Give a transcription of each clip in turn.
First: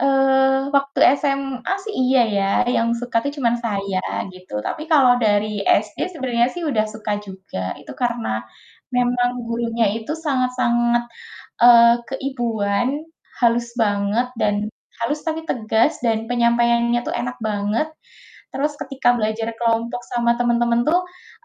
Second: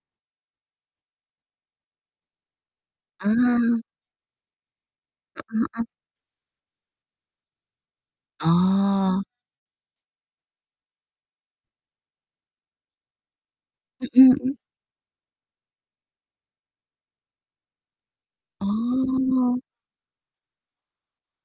Eee, waktu SMA sih iya ya, yang suka tuh cuman Ah. saya, gitu. Tapi kalau dari Heeh heeh. SD sebenarnya sih udah suka juga, itu karena Oh. memang gurunya itu sangat-sangat, eee, keibuan, halus banget Mhm dan mhm. halus tapi tegas, dan penyampaiannya tuh enak banget. Terus ketika belajar Oh. kelompok sama temen-temen tuh,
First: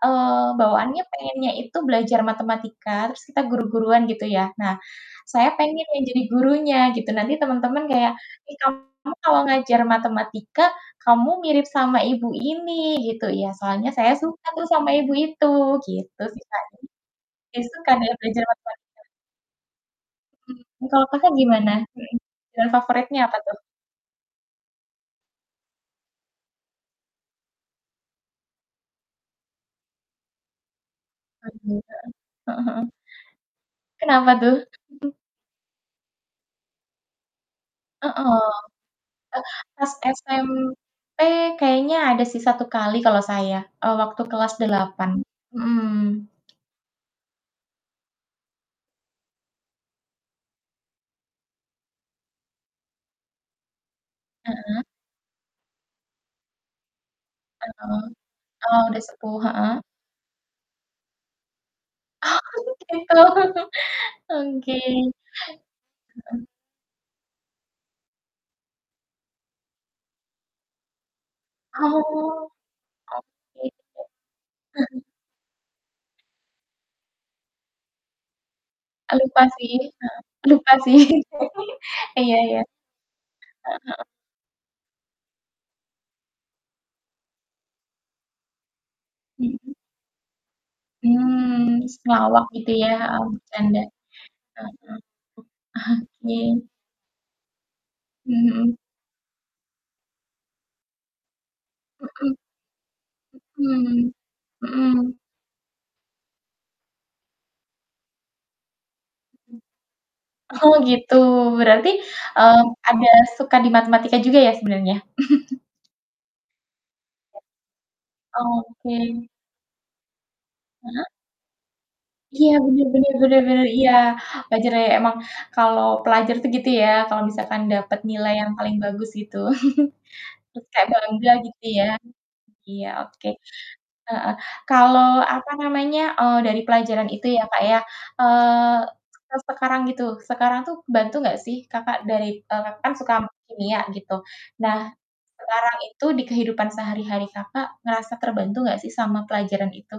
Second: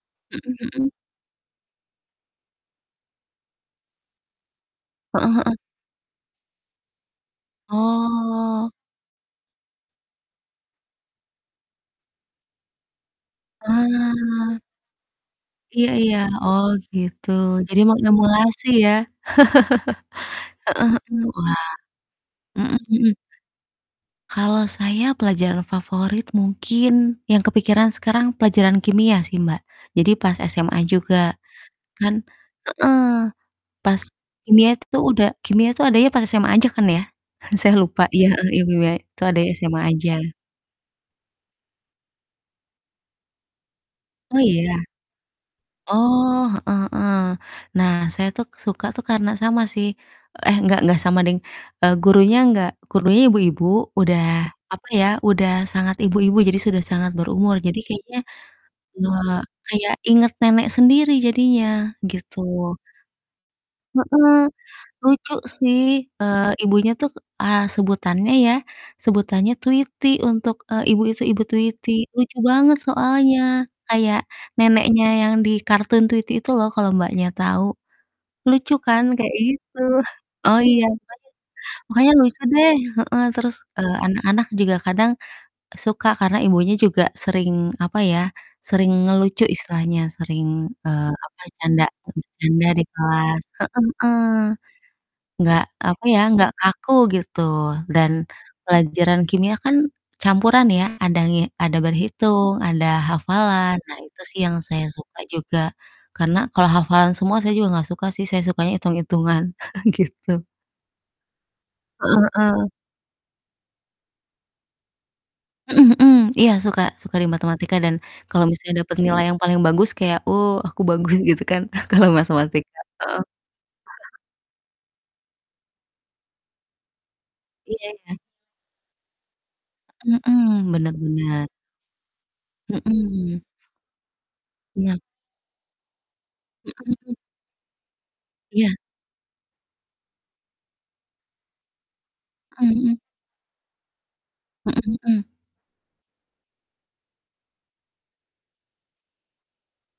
eee, Mhm mhm. bawaannya pengennya itu belajar matematika, terus kita guru-guruan gitu ya. Nah, Heeh saya heeh. pengen yang jadi gurunya gitu, nanti temen-temen kayak, "Ih, Oh. kamu kalau ngajar matematika, kamu mirip sama ibu ini," gitu. "Ya, soalnya saya suka Ah. tuh sama ibu itu," Iya iya, gitu sih, Kak, oh, gitu, jadi ya seru jadi kan ya belajar sama mengemulasi ya. partner. Mmm, Heeh kalau heeh, Kakak wah. gimana? Mhm, bidang Mhm mhm. favoritnya apa tuh? Kalau saya pelajaran favorit mungkin yang kepikiran sekarang pelajaran kimia sih, Mbak. Jadi pas SMA juga [unintelligible] Heeh. Heeh kan heeh. heeh, pas Kenapa tuh? kimia itu udah kimia itu adanya pas SMA aja kan ya? Saya lupa, iya, Heeh, heeh, ya kimia itu eh, adanya SMA pas aja. SMP kayaknya ada sih 1 kali kalau saya, eee, waktu Oh kelas iya? 8 Mhm. Oh, heeh heeh. Nah, saya tuh suka tuh karena sama sih eh gak gak sama deng, eee, gurunya gak gurunya ibu-ibu, udah, Heeh. apa ya, udah sangat ibu-ibu, jadi sudah sangat berumur. Jadi Heeh, kayaknya oh, udah nge sepuh, Heeh. kayak inget nenek sendiri jadinya gitu. Oh, gitu. Heeh. Oke. Lucu sih, Mhm. eee, ibunya tuh, eee, sebutannya ya, sebutannya Tweety untuk, eee, ibu itu, ibu Ah, Tweety. Lucu oh, banget soalnya. oke deh. Kayak neneknya yang di kartun Tweety itu loh kalo Mbaknya tau. Lucu kan, E kayak lupa sih, itu. heeh. Oh Lupa iya, sih. [unintelligible] makanya Iya lucu iya. deh, heeh. Terus, Heeh eee, heeh. anak-anak juga kadang suka karena ibunya juga sering, apa ya, sering ngelucu Mhm. istilahnya, sering, eee, apa, Mmm, canda s ngelawak bercanda gitu di ya, oh, kelas. bercanda, Heeh heeh. heeh. Enggak, Ok apa ya, enggak Oke. kaku, gitu. Dan Mhm. pelajaran kimia kan campuran ya, ada nge ada Mhm. berhitung, ada hafalan, nah, Mhm, itu sih yang saya mhm. suka juga. Karena kalau hafalan semua saya juga gak suka sih, saya sukanya itung-itungan, gitu. Mhm. Oh, gitu, berarti, Heeh mmm, heeh. ada suka di matematika juga ya sebenarnya? Mhm mhm, iya suka, suka di matematika dan kalau Ak misalnya dapet Oke. nilai yang paling bagus kayak, "Oh, aku Heeh. bagus," gitu kan, kalau Iya, matematika. bener bener Heeh. bener bener, iya. Wajar ya ya emang kalau pelajar itu gitu ya, kalau misalkan Iya dapet iya. nilai yang paling bagus gitu. Mhm Terus mhm, kayak bener bangga bener. gitu ya. Iya, oke. Mhm. Heeh, Iya. kalau, apa namanya, eee, dari Mhm pelajaran mhm. itu ya, Kak, ya, Iya. eee, sek sekarang itu sekarang itu bantu nggak sih Kakak dari eee, Mhm Kakak kan mhm. suka ama kimia, gitu. Mhm Nah, mhm. sekarang itu dikehidupan sehari-hari Kakak ngerasa terbantu enggak sih sama pelajaran itu?